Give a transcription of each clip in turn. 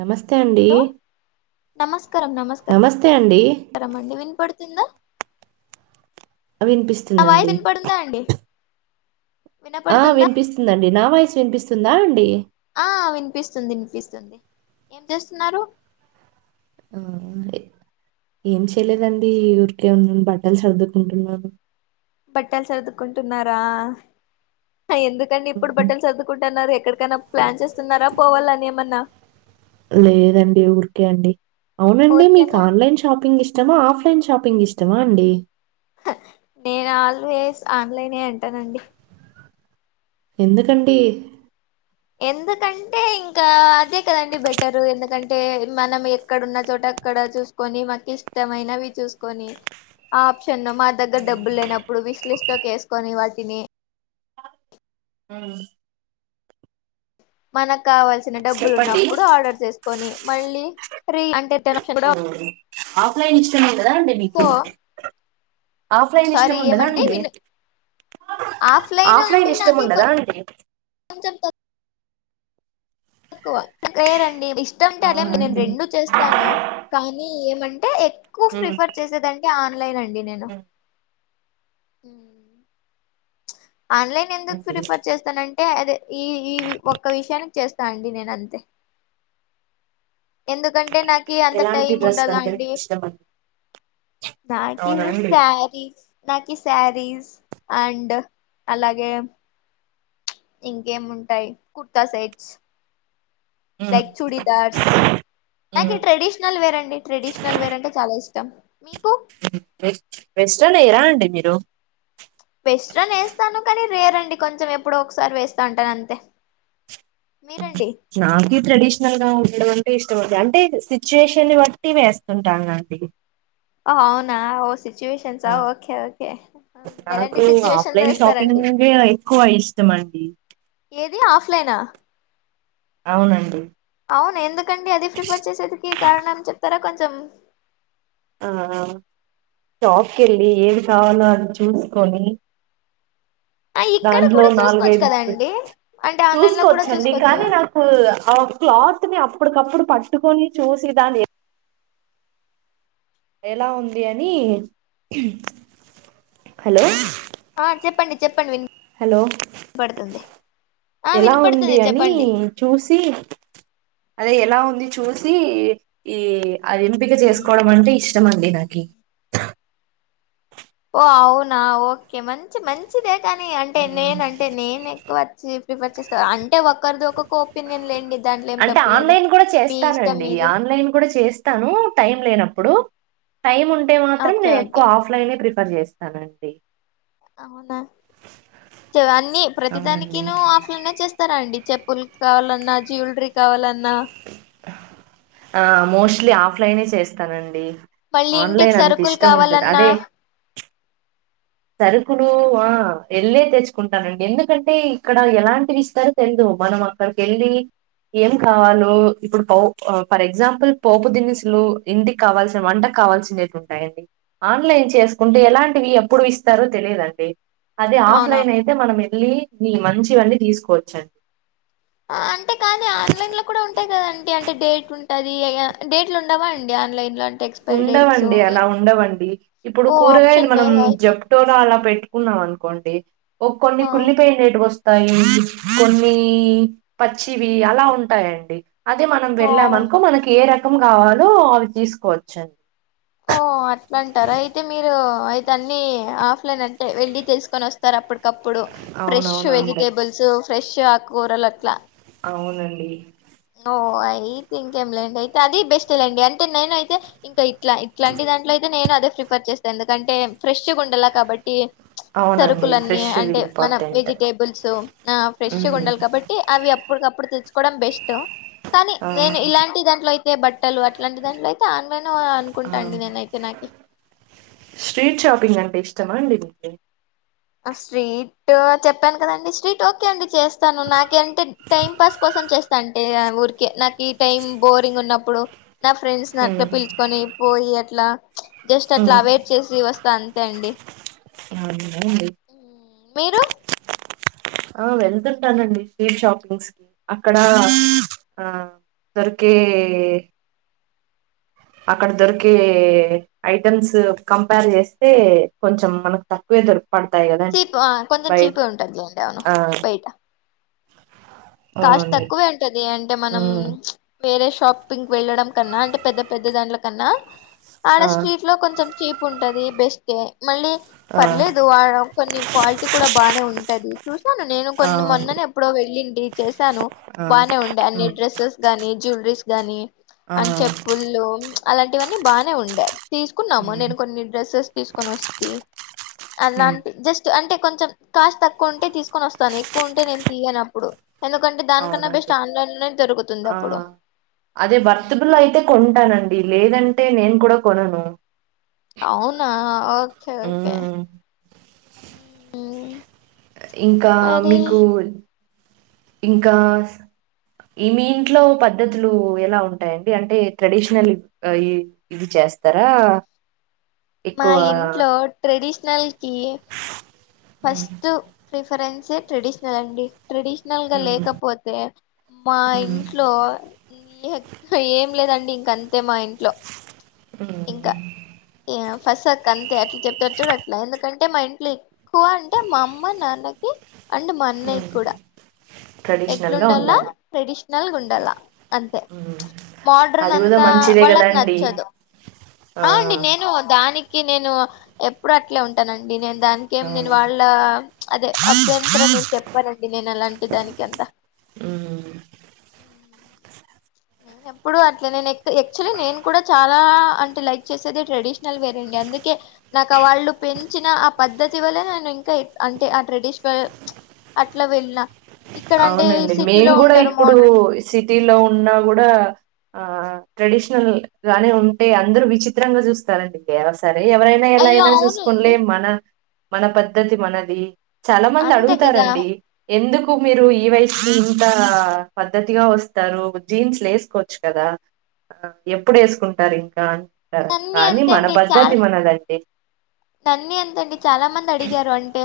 నమస్తే అండి హలో నమస్కారం నమస్కారం నమస్తే అండి మకారం అండి వినపడుతుందా ఆ, వయిస్ వినిపిస్తుందండి వినపడిందా అండి ఆ వినపడుతుందా వినిపిస్తుందండి నా వాయిస్ వినిపిస్తుందా అండి ఆ వినిపిస్తుంది వినిపిస్తుంది ఏం చేస్తున్నారు ఆ ఏం చేయలేదండి ఊరికే ఉన్నాను బట్టల్ సర్దుకుంటున్నాను బట్టల్ చర్దుకుంటున్నారా ఎందుకండి ఇప్పుడు ఉమ్, బట్టలు చర్దుకుంటున్నారు ఎక్కడికైనా ప్లాన్ చేస్తున్నారా పోవాలని ఏమన్నా లేదండి ఊరికే అండి అవునండి మీకు ఊరికేనా ఆన్లైన్ షాపింగ్ ఇష్టమా ఆఫ్లైన్ చాపింగ్ ఇష్టమా అండి అ నేను ఆల్వేస్ ఆన్లైనే అంటానండి ఎందుకండి ఎందుకంటే ఇంకా అదే కదండి బెటరు ఎందుకంటే మనం ఎక్కడన్న చోట అక్కడ చూసుకొని మాక్ ఇష్టమైన చూసుకొని ఆప్షన్ మా దగ్గర డబ్బులు లేనప్పుడు విశ్లిష్ోేసుకొని వాటిని మ్ మనక్ కావాల్సిన డబ్బులు చెప్పండి ఉన్నప్పుడు ఆర్డర్ చేసుకొని మళ్ళీ ఫ అంట ఎక్ష [unintelligible] ఉమ్, ఆఫ్లైన్ ఇష్టమే కదా అండి మీకు ఆఫ్లైన్ సారీ ఇష్టము ఉండదా ఏమండి అండి విను ఆఫ్లైన్ అంటే నాకి ఇష్టముండదా ఆంటీ ఎక్కువ లేదండి ఇష్టం ఉంటే అట్లేం అవునా నేను అండి రెండు చేస్తాను కానీ ఏమ అంటే ఎక్కువ ఉమ్. ప్రిఫర్ చేసేదంటే ఆన్లైన్ అండి నేను ఉమ్, మ్ ఆన్లైన్ ఎందుకు అండి ప్రిఫర్ చేస్తానంటే అదే ఈ ఈ ఒక్క విషయానికి చేస్తా తనండి నేనంతే ఎందుకంటే నాకి అంత ఎలాంటి టైం డ్రెస్లు ఉండదు అంటే అంటీ మీకు ఇష్టం అండి నాకి సారీస్ నాకి శారీస్ అండ్ అలాగే ప్చ్ ఇంకేముంటాయి కుర్తా సైట్స్ మ్మ్ లైక్ చూడిదార్స్ నాకే మ్మ్ ట్రెడిషనల్ వేర్ అండి ట్రెడిషనల్ వేర్ అంటే చాలా ఇష్టం మీకు వేస్ట్ వెస్టర్న్ ఏయరా అండి మీరు వెస్ట్రన్ ఏస్తాను కానీ రేర్ అండి కొంచెం ఎప్పుడ ఒకసారి వేస్తా ఉంటాను అంతే ప్చ్ మీరండి నాకి ట్రెడిషనల్ గా ఉండడం అంటే ఇష్టమంండి అంటే సిచ్యువేషన్ బట్టి వేస్తుంటానండి హో అవునా ఓ సిచ్యువేషన్స్ ఆ ఓకే ఓకే ఎలాంటి సిచ్యువేషన్ లో వేస్తారండి లేహేంగా ఎక్కువ ఇష్టం అండి ఏది ఆఫ్లైనా అవునండి ఔనా ఎందుకండి అది ప్రిఫర్ చేసేదానికి కారణం చెప్తారా కొంచెం ఆ షాప్ కి వెళ్ళి ఏమి కావాలో అని చూసుకొని ఆ ఇక్కడ దాంట్లో కూడా చూసుకోవచ్చు నాలుగైదు కదండి అంటే ఆన్లైన్ లో కూడా చూసుకోవచ్చండి చూసుకోవచ్చు కానీ నాకు ఆ క్లాత్ ని అప్పటికప్పుడు పట్టుకొని చూసి దాన్ని ఎలా ఉంది అని హ్మ్ హలో ఆ చెప్పండి చెప్పండి విని హలో పడుతుంది ఎలా ఉంది అని చూసి అదే ఎలా ఉంది ఎలా ఉంది అని చూసి ఈ అ ఎంపిక చేసుకోవడం అంటే ఇష్టం అండి నాకి [inaudible] ఓ అవునా ఓకే మంచి మంచిదే కాని అంటే మ్మ్. నేన అంటే నేను ఎక్కువ వచ్చి ప్రిఫర్ చేస్తా అ అంటే ఒక్కరిది ఒక్కొక్క ఒపీనియన్ లేండి దాంట్లో ఏం అంటే తప్పలేదు ఆన్లైన్ కూడా మీ ఇష్టం మీది తను టైం లేనప్పుడు టైం ఉంటే మాత్రం ఓకే నేను ఎక్కువ ఓకే ఆఫ్లైనే ప్రిఫర్ చేస్తానండి అవునా చూ అన్ని అవునండి ప్రతిదానికినూ ఆఫ్లోనే చేస్తారా అండి చెప్పులు కావాలన్నా జ్యువలరీ కావాలన్నా ఆ మోస్ట్లీ ఆఫ్లైనే చేస్తానండి మళ్ళీ ఇంటికి ఆన్లైన్ అంత సరుకులు ఇష్టము ఉండదు కావాలన్నా అదే సరుకులు ఆ వెళ్ళే తెచ్చుకుంటానండి ఎందుకంటే ఇక్కడ ఎలాంటివి ఇస్తారో తెలీదు మనం అక్కడకి వెళ్ళి ఏం కావాలో ఇప్పుడు పో ఫర్ ఎగ్జాంపుల్ పోపు దినుసులు ఇంటికి కావాల్సిన వంట కావాల్సిన ఉంటాయండి ఆన్లైన్ చేసుకుంటే ఎలాంటివి ఎప్పుడు ఇస్త ఇస్తారో తెలిదండి అదే అవునా ఆఫ్లైన్ అయితే మనం వెళ్ళి వెళ్లి మంచివన్నీ తీసుకోవచ్చండి ఆ అంటే కానీ ఆన్లైన్ లో కూడా ఉంటాయి కదండి అంటే డేట్ ఉంటది డేట్లు ఉండవా అండి ఆన్లైన్ లో అ ఉండవండి అలా ఉండవండి ఇప్పుడు ఓ కూరగాయలు ఆప్షన్ మనం లేదా అయితే జప్టోలో అలా పెట్టి పెట్టుకున్నాం అనుకోండి ఒక కొన్ని ఆ కుల్లిపోయినయి వస్తు కొన్ని పచ్చివి అలా ఉంటాయండి అది మనం ఓ వెళ్ళామ్ అనుకో మనకి ఏ రకం కావాలో అవి తీసుకోవచ్చ అండి ఓ అట్లా అంటారా అయితే మీరు అయితే అన్ని ఆఫ్లైన్ అంటే వెళ్ళి తెలుకొని వస్తారు అప్పుడు అప్పటికప్పుడు ఫ్రెష్ అవునవునండి వెజిటేబుల్స్ ఫ్రెష్ ఆకుకూరలు అట్లా అవునండి ఓ అయితే ఇంకేం లేండి అయితే అది బెస్ట్లేండి అంటే నేన అయితే ఇంకా ఇట్లా ఇట్లాంటి దాంట్లో అయితే నేను అదే ప్రిఫర్ చేస్తాను ఎందుకంటే ఫ్రెష్ ఉండలా కాబట్టి అవు సరుకులన్నీ అంటే మనం వెజిటేబుల్స్ ఆ ఫ్రెష్ ఉమ్ ఉండాలి కాబట్టి అవి అప్పటికప్పుడు తెచ్చుకోవడం బెస్ట్ కానీ ఆ నేను ఇలాంటి దాంట్లో అయితే బట్ బట్టలు అట్లాంటి దాంట్లో అయితే ఆన్లైన్ ఆ అనుకుంటాండి నేనైతే నాకు స్ట్రీట్ షాపింగ్ అంటే ఇష్ట ఓకే స్ట్రీట్ చెప్పాను కదండి స్ట్రీట్ ఓకే అండి చేస్తాను నాక అంటే టైం పాస్ కోసం చేస్తాం ఏ ఊరికే నాకు ఈ టైం బోరింగ్ ఉన్నప్పుడు నా ఫ్రెండ్స్ని అట్లా ఉమ్ పిలుచుకొని పోయి అట్లా జస్ట్ అట్లా ఉమ్ వెయిట్ చేసి వస్తే తంతే అండి అందడి మీరు ఆ వెళ్తుంటానండి స్ట్రీట్ షాపింగ్స్ కి అక్కడ ఆ దొరికే అక్కడ దొరికే ఐటమ్స్ కంపేర్ చేస్తే కొంచెం మనకు తక్కువే దొరు పడతాయి కద చీప్ కొంచెం బై చీపే ఉంటదిలేండి అవును ఆ బయట కాస్ట్ అవునండి తక్కువే ఉంటది అంటే మనం ఉమ్ చ్ వేరే షాపింగ్ వెళ్ళడం కన్నా అంటే పెద్ద పెద్ద దాంట్ల కన్నా ఆడ ఆ స్ట్రీట్ లో కొంచెం చీప్ ఉంటది బెస్టే మళ్ళీ ఆ పర్లేదు ఆడ కొన్ని క్వాలిటీ కూడా బానే ఉంటది. చూశాను నేను ఆ కొన్ని మొన్ననే ఎప్పుడో వెల్లింటి చేశాను ఆ బానే ఉండే అన్ని ఉమ్ డ్రెస్సెస్ గాని, జ్యువలరీస్ గాని ఆ అని చెప్పుల్లు చ్ అలాంటివన్నీ బానే ఉండే తీసుకున్నాము ఉమ్ నేను కొన్ని డ్రెస్సెస్ తీసుకొని వస్తి ఉమ్ అలాంటి జస్ట్ అంటే కొంచం కాస్ట్ తక్కువ ఉంటే తీసుకొని వస్తాను, ఎక్కువ ఉంటే నేను తీయనుప్పుడు. ఎందుకంటే దానికన్నా బెస్ట్ అవునండి ఆన్లైలోనే దొరుకుతుంది ఆ అప్పుడు అదే ఉమ్. భర్తుకుల్లో అయితే కొంటానండి లేదంటే నేను కూడా కొనును అవునా ఓకే ఓకే ఉమ్ ఊ ఇంకా మీకు ఇంకాస్ ఈ మీ ఇంట్లో పద్ధతులు ఎలా ఉంటాయండి అంటే ట్రెడిషనల్ గఇ చే తేస్తరా మా ఇంట్లో ట్రెడిషనల్ కి హ్మ్. ఫస్ట్ ప్రిఫరెన్స్ ట్రెడిషనల్ అండి ట్రెడిషనల్ గా హ్మ్. లేకపోతే మా హ్మ్. ఇంట్లో నీహ్ ఏం లేదండి ఇంక అంతే మా ఇంట్లో హ్మ్. ఇంక ఎహ్ ఫసక్ అంతే అట్లా చెప్తారు చూడు అట్లా ఎందుకంటే మా ఇంట్లో ఎక్కువ అంటే మా అమ్మ నాన్నకి అంటే మా అన్నయ్య హ్మ్. కూడా ట్రెడిషనల్‌గా ఎట్లుండలా ఉండాలి. ట్రెడిషనల్ గుండలా అంతే హ్మ్. మోడ్రన్ అది గూడా అంతా మంచిదే వాళ్ళక్ గదండీ! నచ్చదు. ఆ అండి నేను దానికి నేను ఎప్పుడు అట్లే ఉంటానండి నేన్ ఆ! దానినికేం నేను వాళ్ళ చ్ అదే అభ్యంతరం నేను చెప్పనండి నేను అలాంటి దానికి అంత ఉమ్ ఎప్పుడు అట్లే నేను యాక్చులీ నేను కూడా చాలా అంటే లైక్ చేసేది ట్రెడిషనల్ వేరండి అందుకే నాకు వాళ్ళు పెంచిన ఆ పద్ధతి వల్ల నేను ఇంకా అంటే ఆ ట్రెడిషవల్ చ్ అట్లా వెళ్ళిన ఇక్కడ అంటే అవునండి మేం సిటీలో గుడా ఉంటారు ఇప్పుడు మోడ్రన్ సిటీ లో ఉన్నా గుడా ఆ ట్రెడిషనల్ గానే ఉంటే అందరు విచిత్రంగా చూస్తారండి అందుకే అసల్ ఎవరైనా ఎలా అయ్యో అయినా చూసుకోనిలే అవునండి మన మన పద్ధతి మనది. చాలా మంది అంతే కదా అడుగుతారండి ఎందుక్ క్కువ మీరు ఈ వయసుకి ఇంత పద్ధతిగా వస్తారు జీన్స్ లేసుకోవచ్చు కదా. ఎప్పుడు వేసుకుంటారు ఇంకా అంటారు నన్ని కానీ అంతే మన అండి చాలా పద్ధతిమనదండి. నన్ని అంతండి చాలా మంది అడిగారు అంటే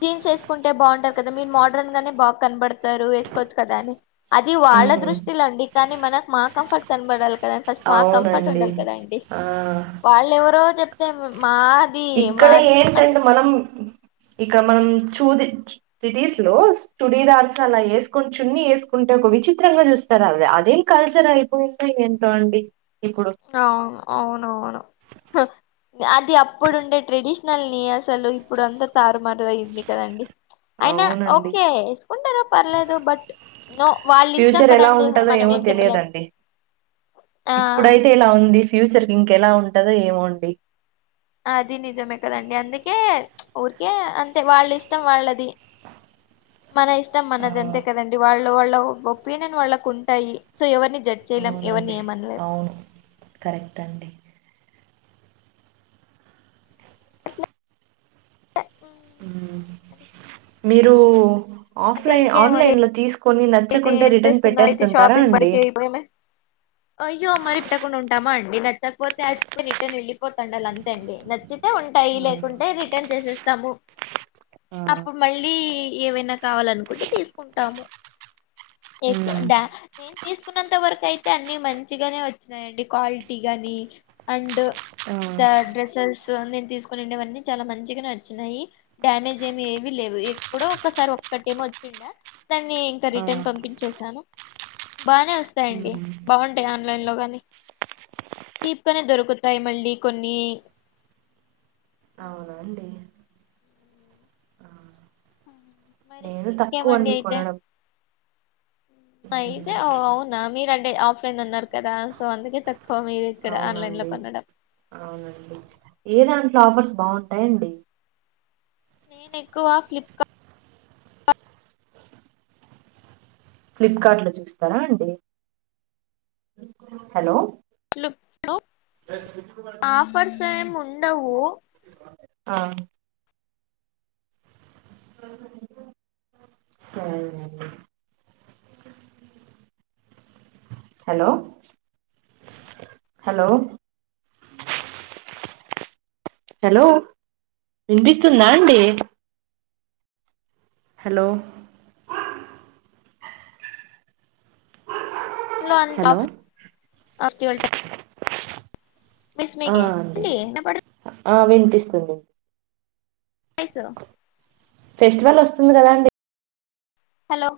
జీన్స్ వేసుకుంటే బావుంటారు కదా మీ మోడర్న్ గానే బా కనబడ తారు వేసుకోవచ్చు కదా అని, అది వాళ్ళ హ్మ్. దృష్టిలో అండి కానీ మనకు మా కంఫర్ట్ కనపడాల కదా ఫస్ట్. మాకు కంఫర్ట్ అవునండి. ఉండాలి కధాండి ఆ! వాళ్ళు ఎవరో చెప్తే మా ఇక్కడ అంటే ఏంటంటే మనం ఇక్కడ మనం చూది సిటీస్ అంటే ఒక విచిత్రంగా చూస్తారు అ అదేం కల్చర్ అయిపోయింద ఏంటో అండి. ఇప్పుడు అవు అవునవును హ్ అది అప్పుడుండే ట్రెడిషనల్ నీ అసలు ఇప్పుడు అంతా తారుమారు అయింది కదండి అయినా అవునండి ఓకే యెసుకుంటారు పర్లేదు బట్ నో వాళ్ళ ఇష్టం ఫ్యూచర్ ఎలా కదండి ఉంటదో మనం ఏమో ఏం చెప్పలేం తెలియదండి ఆ ఇప్పుడైతే ఇలా ఉంది ఫ్యూచర్ ఇంకేలా ఉంటదో ఏమోండి అది నిజమే కదండి అందు కే ఊరికే అంతే వాళ్ళ ఇష్టం వాళ్ళది మన ఇష్టం ఆ మనదంతే కదండి వాళ్ళ వాళ్ళ ఒపీనియన్ వాళ్ళకి ఉంటాయి సో ఎవరిని జడ్జ్ చేయలేం ఎవరిని అవునండి ఏమనలేం అవును కరెక్ట్ అండి అ [inaudible] మీరు అయితే ఆఫ్లైన్ ఇంకేమండి ఆన్లైన్ లో తీస్ అయితే ఏం చేస్తున్నా అయితే షాపింగ్ అండి బరికే అయిపోమే అయ్యో మరి పెట్టకుండా ఉంటామండి నే నచ్చకపోతే అ రిటర్న్ యెళ్ళిపోతాండి అల్ అంతే అండి నచ్చి తే ఉంటాయి ఆ లేకుంటే రిటర్న్ చేసేస్తాము. ఆ అప్పుడు మళ్ళీ ఏవైనా కావాలనుకుంటే తీసుకుంటాము. ఎక్ హ్మ్ డ నేన్ తీసుకున్నంత వరకు అయితే అన్ని మంచిగానే వచ్చినాయండి క్వాలిటీ గాని అండ్ ఆ ద డ్రెసెస్ నేను తీసుకొని ఉండేవన్నీ చాలా మంచిగనే వచ్చినాయి డ్యామేజ్ ఏమి ఏవి లేవు ఎప్పుడో ఒకసారి ఒకటెమో వచ్చిండ దాన్ని ఇంకా ఆ రిటర్న్ పంపించేసాను. బానే వస్తాయండి హ్మ్ బాగుంటాయి ఆన్లైన్ లో గానీ చీప్ గానే దొరుకుతాయి మళ్ళీ కొన్ని అవున అండి ఆ మరి నేను ఇంకేమండి తక్కువండి అయితే కొనడం అయితే హ్మ్ అ అవునా మీరు అంటే ఆఫ్లైన్ అన్నారు కదా సో అందుకే తక్కు అవునండి అవునండి ఏదా ఆఫర్స్ బాగుంటాయండి. నేను ఎక్కువ ఫ్లిప్కార్ట్. ఫ్లిప్కార్ట్ లో చూస్తారా అండి హలో లో ఆఫర్స్ ఏమి ఉండవు. ఆ సరే అండి హలో హలో హలో వినిపిస్తుందా అండి. హలో హలో [unintelligible] [inaudible] ఆ అండి [unintelligible] ఆ వినిపిస్తుంది. వాయిసు ఫెస్టివల్ వస్తుంది గదా అండి హలో